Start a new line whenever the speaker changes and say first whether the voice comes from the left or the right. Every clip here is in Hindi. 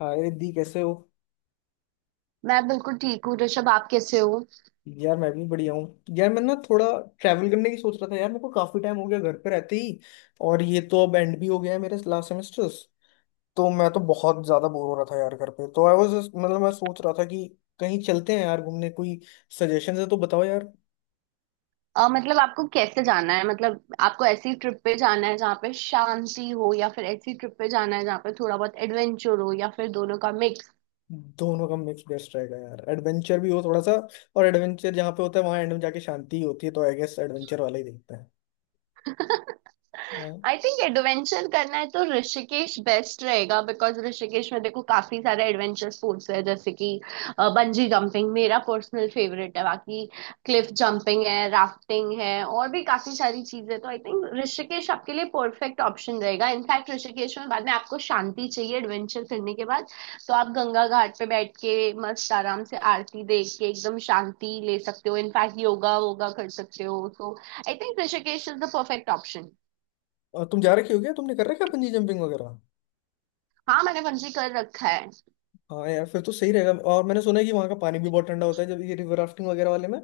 left: हाय दी, कैसे हो।
right: मैं बिल्कुल ठीक हूँ ऋषभ। आप कैसे हो?
left: यार मैं भी बढ़िया हूँ यार। मैं ना थोड़ा ट्रैवल करने की सोच रहा था यार, मेरे को काफी टाइम हो गया घर पे रहते ही। और ये तो अब एंड भी हो गया है मेरे लास्ट सेमेस्टर्स। तो मैं तो बहुत ज्यादा बोर हो रहा था यार घर पे, तो आई वाज मतलब मैं सोच रहा था कि कहीं चलते हैं यार घूमने। कोई सजेशन है तो बताओ यार।
right: मतलब आपको कैसे जाना है? मतलब आपको ऐसी ट्रिप पे जाना है जहाँ पे शांति हो, या फिर ऐसी ट्रिप पे जाना है जहाँ पे थोड़ा बहुत एडवेंचर हो, या फिर दोनों का मिक्स?
left: दोनों का मिक्स बेस्ट रहेगा यार, एडवेंचर भी हो थोड़ा सा। और एडवेंचर जहाँ पे होता है वहाँ एंड में जाके शांति ही होती है, तो आई गेस एडवेंचर वाला ही देखते हैं। हाँ।
right: आई थिंक एडवेंचर करना है तो ऋषिकेश बेस्ट रहेगा बिकॉज ऋषिकेश में देखो काफी सारे एडवेंचर स्पोर्ट्स है, जैसे कि बंजी जंपिंग मेरा पर्सनल फेवरेट है। बाकी क्लिफ जंपिंग है, राफ्टिंग है, और भी काफी सारी चीजें। तो आई थिंक ऋषिकेश आपके लिए परफेक्ट ऑप्शन रहेगा। इनफैक्ट ऋषिकेश में बाद में आपको शांति चाहिए एडवेंचर करने के बाद, तो आप गंगा घाट पे बैठ के मस्त आराम से आरती देख के एकदम शांति ले सकते हो। इनफैक्ट योगा वोगा कर सकते हो। तो I think Rishikesh is the perfect option.
left: और तुम जा रखे हो क्या, तुमने कर रखा है बंजी जंपिंग वगैरह।
right: हाँ, मैंने बंजी कर रखा है।
left: हाँ यार, फिर तो सही रहेगा। और मैंने सुना है कि वहाँ का पानी भी बहुत ठंडा होता है जब ये रिवर राफ्टिंग वगैरह वाले में।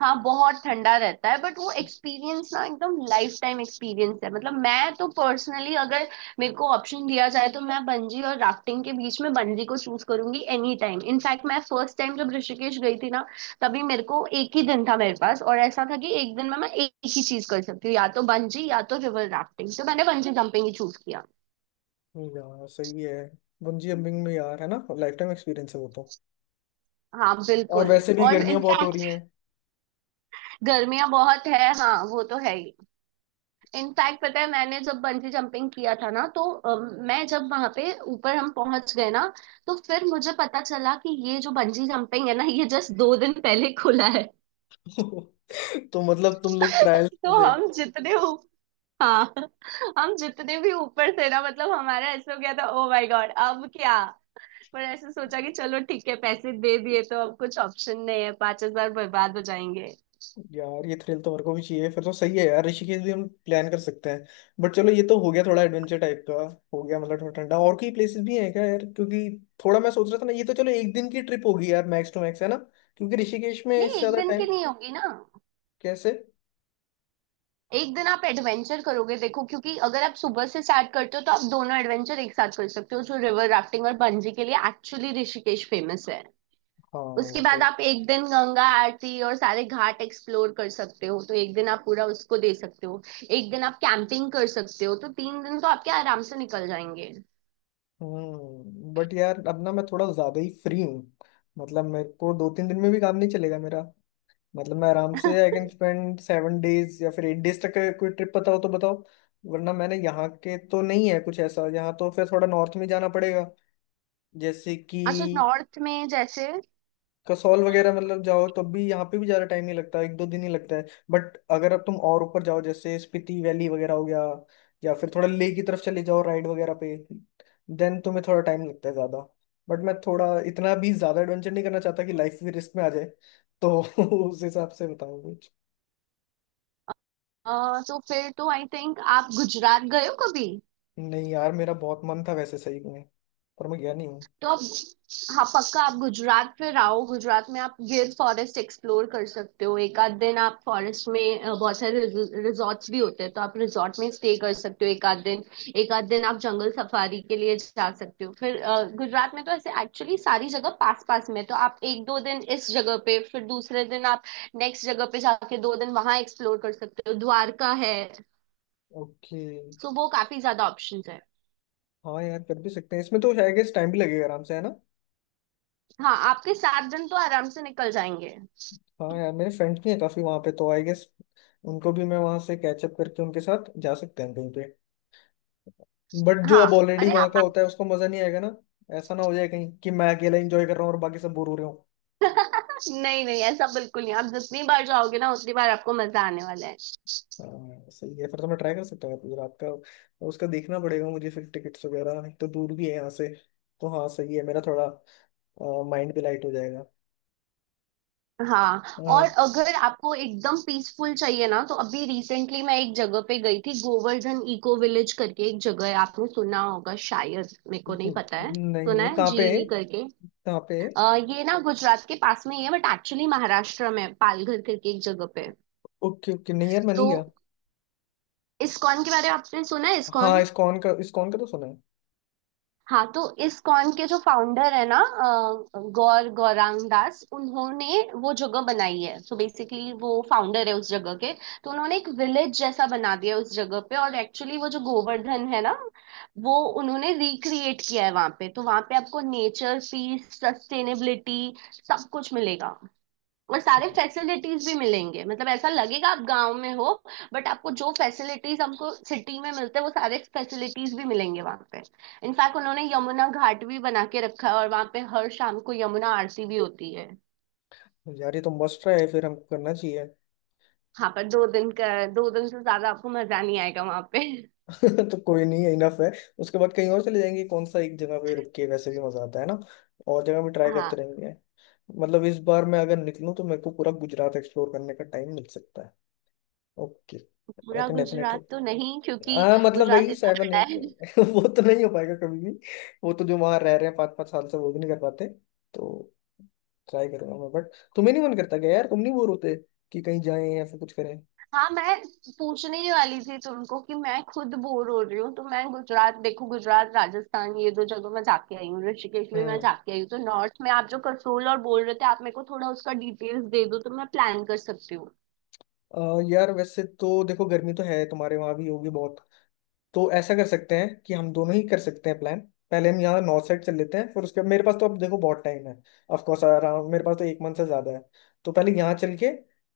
right: हाँ बहुत ठंडा रहता है बट वो एक्सपीरियंस ना एकदम लाइफ टाइम एक्सपीरियंस है। मतलब मैं तो पर्सनली अगर मेरे को ऑप्शन दिया जाए तो मैं बंजी और राफ्टिंग के बीच में बंजी को चूज करूंगी एनी टाइम। इनफैक्ट मैं फर्स्ट टाइम जब ऋषिकेश गई थी ना तभी मेरे को एक ही दिन था मेरे पास, और ऐसा था कि एक दिन में मैं एक ही चीज कर सकती हूँ, या तो बंजी या तो रिवर राफ्टिंग, तो मैंने बंजी जंपिंग ही चूज किया।
left: यार सही है। बंजी जंपिंग में यार, है ना, लाइफ टाइम एक्सपीरियंस है वो तो।
right: हाँ
left: और
right: बिल्कुल।
left: वैसे भी
right: और
left: गर्मियाँ बहुत हो
right: इनफैक्ट
left: रही हैं।
right: गर्मियां बहुत है, हाँ वो तो है ही। इनफैक्ट पता है मैंने जब बंजी जंपिंग किया था ना तो मैं जब वहां पे ऊपर हम पहुंच गए ना तो फिर मुझे पता चला कि ये जो बंजी जंपिंग है ना, ये जस्ट 2 दिन पहले खुला है।
left: तो मतलब तुम लोग ट्रायल
right: तो
left: दे।
right: हम जितने ऊ- हाँ, हम जितने भी ऊपर थे ना, मतलब हमारा ऐसा हो गया था, ओ माय गॉड अब क्या? पर ऐसे सोचा कि चलो ठीक है, पैसे दे दिए तो अब कुछ ऑप्शन नहीं है, 5,000 बर्बाद हो जाएंगे।
left: यार ये थ्रिल तो मेरे को भी चाहिए, फिर तो सही है यार, ऋषिकेश भी हम प्लान कर सकते हैं। बट चलो, ये तो हो गया थोड़ा एडवेंचर टाइप का, हो गया मतलब थोड़ा ठंडा। और कोई प्लेसेस भी हैं क्या यार, क्योंकि थोड़ा मैं सोच रहा था ना, ये तो चलो एक दिन की ट्रिप होगी यार, मैक्स टू मैक्स, है ना, क्योंकि ऋषिकेश में
right: नहीं
left: इससे
right: एक
left: ज्यादा
right: दिन
left: टाइम।
right: की नहीं होगी ना।
left: कैसे?
right: एक दिन आप एडवेंचर करोगे, देखो क्योंकि अगर आप सुबह से स्टार्ट करते हो तो आप दोनों एडवेंचर एक साथ कर सकते हो, जो रिवर राफ्टिंग और बंजी के लिए एक्चुअली ऋषिकेश फेमस है।
left: हाँ
right: उसके
left: वो तो।
right: बाद आप एक दिन गंगा आरती और सारे घाट एक्सप्लोर कर सकते हो, तो एक दिन आप पूरा उसको दे सकते हो। एक दिन आप कैंपिंग कर सकते हो। तो 3 दिन तो आपके आराम से निकल जाएंगे।
left: हम्म, बट यार अब ना मैं थोड़ा ज्यादा ही फ्री हूँ। मतलब मेरे को दो तीन दिन में भी काम नहीं चलेगा मेरा। मतलब मैं आराम से आई कैन स्पेंड 7 डेज या फिर 8 डेज तक का, कोई ट्रिप पता हो तो बताओ। वरना मैंने यहाँ के तो नहीं है कुछ ऐसा, यहाँ तो फिर थोड़ा नॉर्थ में जाना पड़ेगा, जैसे कि
right: अच्छा, नॉर्थ में जैसे?
left: कसौल वगैरह। मतलब जाओ तब भी यहाँ पे भी ज्यादा टाइम नहीं लगता, एक दो दिन ही लगता है। बट अगर अब तुम और ऊपर जाओ, जैसे स्पीति वैली वगैरह हो गया, या फिर थोड़ा लेह की तरफ चले जाओ राइड वगैरह पे, देन तुम्हें थोड़ा टाइम लगता है ज्यादा। बट मैं थोड़ा इतना भी ज्यादा एडवेंचर नहीं करना चाहता कि लाइफ भी रिस्क में आ जाए, तो उस हिसाब से बताऊँ कुछ।
right: तो फिर तो आई थिंक आप गुजरात गए हो कभी?
left: नहीं यार, मेरा बहुत मन था वैसे सही में, पर मैं गया नहीं हूँ।
right: तो आप हाँ पक्का, आप गुजरात फिर आओ। गुजरात में आप गिर फॉरेस्ट एक्सप्लोर कर सकते हो, एक आध दिन आप फॉरेस्ट में। बहुत सारे रिजॉर्ट्स भी होते हैं तो आप रिजॉर्ट में स्टे कर सकते हो एक आध दिन। एक आध दिन आप जंगल सफारी के लिए जा सकते हो। फिर गुजरात में तो ऐसे एक्चुअली सारी जगह पास पास में है। तो आप एक दो दिन इस जगह पे, फिर दूसरे दिन आप नेक्स्ट जगह पे जाके 2 दिन वहां एक्सप्लोर कर सकते हो। द्वारका है,
left: ओके।
right: तो वो काफी ज्यादा ऑप्शंस है।
left: हाँ यार, कर भी सकते हैं, इसमें तो आई गेस टाइम भी लगेगा आराम से, है ना।
right: हाँ आपके 7 दिन तो आराम से निकल जाएंगे।
left: हाँ यार, मेरे फ्रेंड्स भी हैं काफी वहां पे, तो आई गेस उनको भी मैं वहां से कैचअप करके उनके साथ जा सकते हैं कहीं पे। बट जो
right: हाँ।
left: अब ऑलरेडी
right: अरे
left: वहां
right: आप,
left: का होता है उसको मजा नहीं आएगा ना। ऐसा ना हो जाए कहीं कि मैं अकेला एंजॉय कर रहा हूँ और बाकी सब बोर हो रहे हो।
right: नहीं नहीं, ऐसा बिल्कुल नहीं, आप जितनी बार जाओगे ना उतनी बार आपको मजा आने वाला है।
left: हाँ सही है, फिर तो मैं ट्राई कर सकता हूँ गुजरात का। उसका देखना पड़ेगा मुझे फिर, टिकट्स वगैरह, एक तो दूर भी है यहाँ से। तो हाँ सही है, मेरा थोड़ा माइंड भी लाइट हो जाएगा।
right: हाँ,
left: अ,
right: और अगर आपको एकदम पीसफुल चाहिए ना, तो अभी रिसेंटली मैं एक जगह पे गई थी, गोवर्धन इको विलेज करके एक जगह है, आपने सुना होगा शायद, मेरे को नहीं पता है
left: नहीं
right: सुना
left: नहीं,
right: है,
left: कहाँ पे है,
right: जीवी करके।
left: कहाँ पे है।
right: ये ना गुजरात के पास में ही है, बट एक्चुअली महाराष्ट्र में है, पालघर करके एक जगह पे है।
left: ओके ओके, नहीं यार मैं
right: तो
left: नहीं गया।
right: इस्कॉन के बारे में आपने सुना है? इस्कॉन।
left: हाँ, इस्कॉन का, इस्कॉन का तो सुना
right: हाँ, तो इस कॉन के जो फाउंडर है ना, गौरांग दास, उन्होंने वो जगह बनाई है। सो बेसिकली वो फाउंडर है उस जगह के। तो उन्होंने एक विलेज जैसा बना दिया है उस जगह पे, और एक्चुअली वो जो गोवर्धन है ना, वो उन्होंने रिक्रिएट किया है वहां पे। तो वहां पे आपको नेचर, पीस, सस्टेनेबिलिटी, सब कुछ मिलेगा। और सारे
left: है।
right: फैसिलिटीज भी मिलेंगे, मतलब ऐसा लगेगा आप गांव में हो, बट आपको जो फैसिलिटीज हमको सिटी में मिलते हैं वो सारे फैसिलिटीज भी मिलेंगे वहां पे। इनफैक्ट उन्होंने यमुना घाट भी बना के रखा है, और वहां पे हर शाम को यमुना आरती भी होती है।
left: यार ये तो मस्ट है, फिर हमको करना चाहिए।
right: हाँ पर 2 दिन का, 2 दिन से ज्यादा आपको मजा नहीं आएगा वहां पे।
left: तो कोई नहीं, है इनफ है, उसके बाद कहीं और चले जाएंगे, कौन सा एक जगह पे रुक के वैसे भी मजा आता है ना, और जगह भी ट्राई करते
right: हाँ।
left: रहेंगे। मतलब इस बार मैं अगर निकलूं तो मेरे को पूरा गुजरात एक्सप्लोर करने का टाइम मिल सकता है। ओके, आई
right: पूरा
left: कैन डेफिनेटली।
right: गुजरात तो नहीं, क्योंकि
left: हाँ मतलब,
right: गुजरात
left: वही
right: इतना
left: सेवन
right: बड़ा
left: एट
right: है।
left: वो तो नहीं हो पाएगा कभी भी। वो तो जो वहां रह रहे हैं पाँच पाँच साल से वो भी नहीं कर पाते तो। ट्राई करूंगा मैं, बट तुम्हें नहीं मन करता क्या यार, तुम नहीं बोर होते कि कहीं जाएं या फिर कुछ करें।
right: हाँ, मैं पूछने ही वाली थी तुमको कि मैं खुद बोर हो रही हूँ। तो मैं गुजरात, देखो गुजरात राजस्थान ये दो जगह मैं जाके आई हूँ, ऋषिकेश भी मैं
left: हम्म।
right: जाके आई हूँ, तो नॉर्थ में आप जो कसोल और बोल रहे थे, आप मेरे को थोड़ा उसका डिटेल्स दे दो तो मैं प्लान कर सकती हूँ।
left: अ, यार वैसे तो देखो, गर्मी तो है, तुम्हारे वहां भी होगी बहुत। तो ऐसा कर सकते हैं कि हम दोनों ही कर सकते हैं प्लान। पहले हम यहाँ नॉर्थ साइड चल लेते हैं, फिर उसके, मेरे पास तो अब देखो बहुत टाइम है, ऑफ कोर्स अराउंड मेरे पास तो एक मंथ से ज्यादा है। तो पहले यहाँ चल के,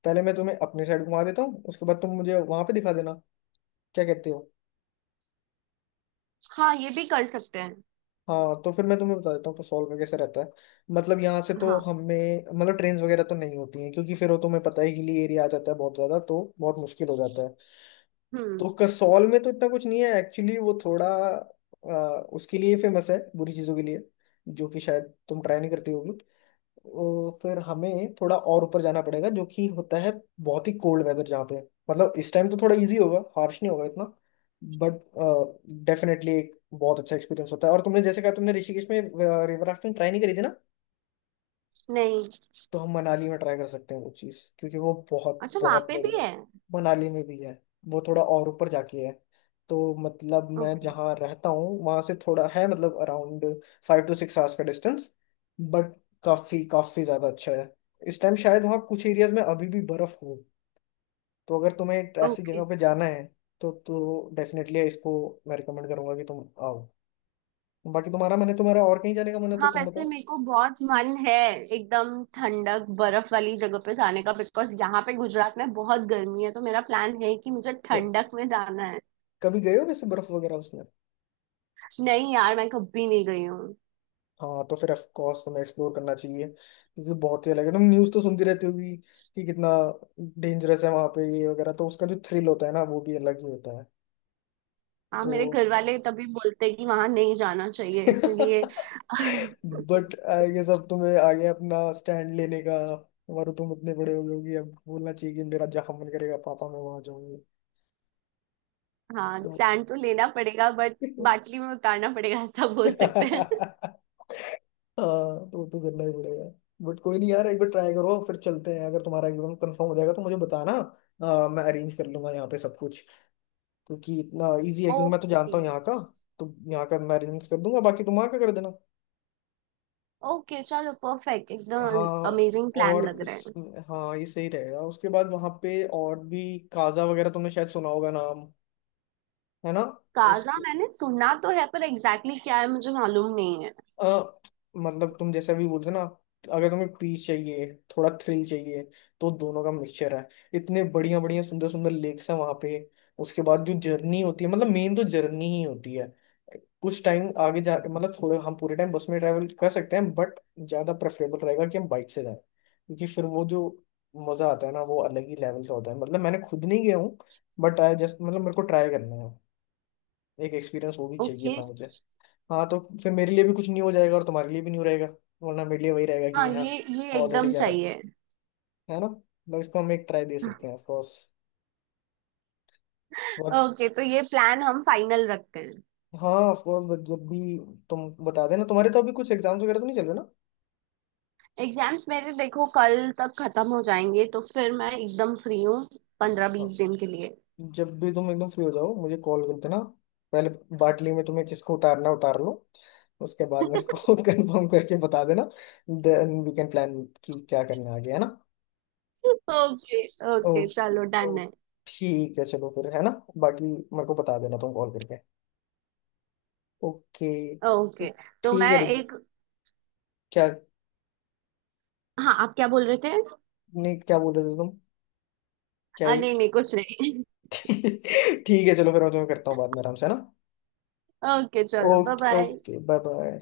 left: पहले मैं तुम्हें अपनी साइड घुमा देता हूँ, उसके बाद तुम मुझे वहां पे दिखा देना। क्या कहते हो?
right: हाँ, ये भी कर सकते हैं।
left: हाँ तो फिर मैं तुम्हें बता देता हूँ कसौल का कैसे रहता है। मतलब यहाँ से तो
right: हाँ।
left: हमें मतलब ट्रेन वगैरह तो नहीं होती हैं, क्योंकि फिर वो तुम्हें पता है, हिली एरिया आ जाता है बहुत ज्यादा, तो बहुत मुश्किल हो जाता है।
right: हम्म।
left: तो कसौल में तो इतना कुछ नहीं है एक्चुअली, वो थोड़ा उसके लिए फेमस है बुरी चीजों के लिए, जो कि शायद तुम ट्राई नहीं करती होगी। तो फिर हमें थोड़ा और ऊपर जाना पड़ेगा, जो कि होता है बहुत ही कोल्ड वेदर जहाँ पे। मतलब इस टाइम तो थोड़ा इजी होगा, हार्श नहीं होगा इतना, बट डेफिनेटली एक बहुत अच्छा एक्सपीरियंस होता है। और तुमने जैसे कहा, तुमने ऋषिकेश में रिवर राफ्टिंग ट्राई नहीं करी थी ना,
right: नहीं।
left: तो हम मनाली में ट्राई कर सकते हैं वो चीज़, क्योंकि वो बहुत
right: अच्छा, वहाँ
left: बहुत
right: पे भी
left: बढ़िया है।
right: है?
left: मनाली में भी है, वो थोड़ा और ऊपर जाके है। तो मतलब मैं
right: ओके,
left: जहाँ रहता हूँ वहाँ से थोड़ा है, मतलब अराउंड 5-6 आवर्स का डिस्टेंस, बट काफ़ी काफ़ी ज़्यादा अच्छा है। इस टाइम शायद वहाँ कुछ एरियाज में अभी भी बर्फ़ हो, तो अगर तुम्हें ऐसी
right: ओके।
left: जगह पे जाना है तो डेफिनेटली इसको मैं रिकमेंड करूंगा कि तुम आओ। बाकी तुम्हारा मन है, तुम्हारा और कहीं जाने का मन है तो
right: हाँ,
left: तुम
right: वैसे
left: बताओ।
right: मेरे को बहुत मन है एकदम ठंडक बर्फ वाली जगह पे जाने का, बिकॉज यहाँ पे गुजरात में बहुत गर्मी है, तो मेरा प्लान है कि मुझे
left: क-
right: ठंडक में जाना है।
left: कभी गए हो वैसे बर्फ़ वगैरह उसमें?
right: नहीं यार, मैं कभी नहीं गई हूँ।
left: हाँ तो फिर ऑफ कोर्स तुम्हें एक्सप्लोर करना चाहिए, क्योंकि बहुत ही अलग है। तुम न्यूज़ तो सुनती रहती होगी कि कितना डेंजरस है वहां पे ये वगैरह, तो उसका जो थ्रिल होता है ना, वो भी अलग ही होता है।
right: हाँ, मेरे घर
left: तो
right: वाले तभी बोलते हैं कि वहां नहीं जाना चाहिए, इसलिए।
left: बट आई गेस अब तुम्हें आगे अपना स्टैंड लेने का, और तुम इतने बड़े हो गए होगे, अब बोलना चाहिए कि मेरा जहाँ मन करेगा पापा मैं वहां जाऊंगी।
right: हाँ
left: तो
right: स्टैंड तो लेना पड़ेगा, बट बाटली में उतारना पड़ेगा, ऐसा बोल सकते हैं।
left: हाँ, वो तो करना ही पड़ेगा। बट कोई नहीं यार, एक बार ट्राई करो, फिर चलते हैं। अगर तुम्हारा एग्जाम कंफर्म हो जाएगा तो मुझे बताना, मैं अरेंज कर लूंगा यहाँ पे सब कुछ, क्योंकि इतना इजी है, क्योंकि मैं तो
right: ओके।
left: जानता हूँ यहाँ का। तो यहाँ का मैं अरेंज कर दूंगा, बाकी तुम वहाँ का कर देना।
right: ओके चलो, परफेक्ट, एकदम
left: हाँ,
right: अमेजिंग प्लान
left: और
right: लग रहा
left: इस,
right: है।
left: हाँ ये सही रहेगा। उसके बाद वहाँ पे और भी काजा वगैरह तुमने शायद सुना होगा नाम, है ना। उस,
right: काजा मैंने सुना तो है, पर एग्जैक्टली क्या है मुझे मालूम नहीं है।
left: अ, मतलब तुम जैसे अभी बोलते ना, अगर तुम्हें पीस चाहिए, थोड़ा थ्रिल चाहिए, तो दोनों का मिक्सचर है। इतने बढ़िया बढ़िया सुंदर सुंदर लेक्स हैं वहां पे। उसके बाद जो जर्नी होती है, मतलब मेन तो जर्नी ही होती है। कुछ टाइम आगे जा मतलब, थोड़े हम पूरे टाइम बस में ट्रैवल कर सकते हैं, बट ज्यादा प्रेफरेबल रहेगा कि हम बाइक से जाएं, क्योंकि फिर वो जो मजा आता है ना वो अलग ही लेवल का होता है। मतलब मैंने खुद नहीं गया हूँ, बट आई जस्ट मतलब मेरे को ट्राई करना है, एक एक्सपीरियंस वो भी चाहिए
right: ओके।
left: था। हाँ तो फिर मेरे लिए भी कुछ नहीं हो जाएगा और तुम्हारे लिए भी नहीं हो रहेगा, वरना मेरे लिए वही रहेगा
right: हाँ
left: कि हाँ
right: ये
left: ऑलरेडी
right: एकदम
left: जा रहा
right: सही है।
left: है ना। मतलब इसको हम एक ट्राई दे सकते हैं ऑफकोर्स, बट
right: ओके, तो ये प्लान हम फाइनल रखते हैं।
left: हाँ ऑफकोर्स। बट जब भी तुम बता देना, तुम्हारे तो अभी कुछ एग्जाम्स वगैरह तो नहीं चल रहे ना।
right: एग्जाम्स मेरे देखो कल तक खत्म हो जाएंगे, तो फिर मैं एकदम फ्री हूँ, पंद्रह
left: हाँ,
right: बीस दिन के लिए।
left: जब भी तुम एकदम फ्री हो जाओ मुझे कॉल कर देना। पहले बाटली में तुम्हें जिसको उतारना है, उतार लो, उसके बाद मेरे को कंफर्म करके बता देना। देन वी कैन प्लान कि क्या करना आगे, है ना।
right: ओके। ओके
left: ओके,
right: चलो, डन है।
left: ओके, ठीक है, चलो फिर, है ना। बाकी मेरे को बता देना, तुम कॉल करके। ओके,
right: ओके,
left: ठीक,
right: तो
left: ठीक
right: मैं
left: है रिद्धि।
right: एक,
left: क्या?
right: हाँ आप क्या बोल रहे थे?
left: नहीं, क्या बोल रहे थे तुम? क्या एक?
right: नहीं नहीं कुछ नहीं।
left: ठीक है चलो, फिर मैं तुम्हें करता हूँ बाद में आराम से, है ना।
right: ओके चलो, bye
left: okay,
right: bye.
left: Okay, bye bye.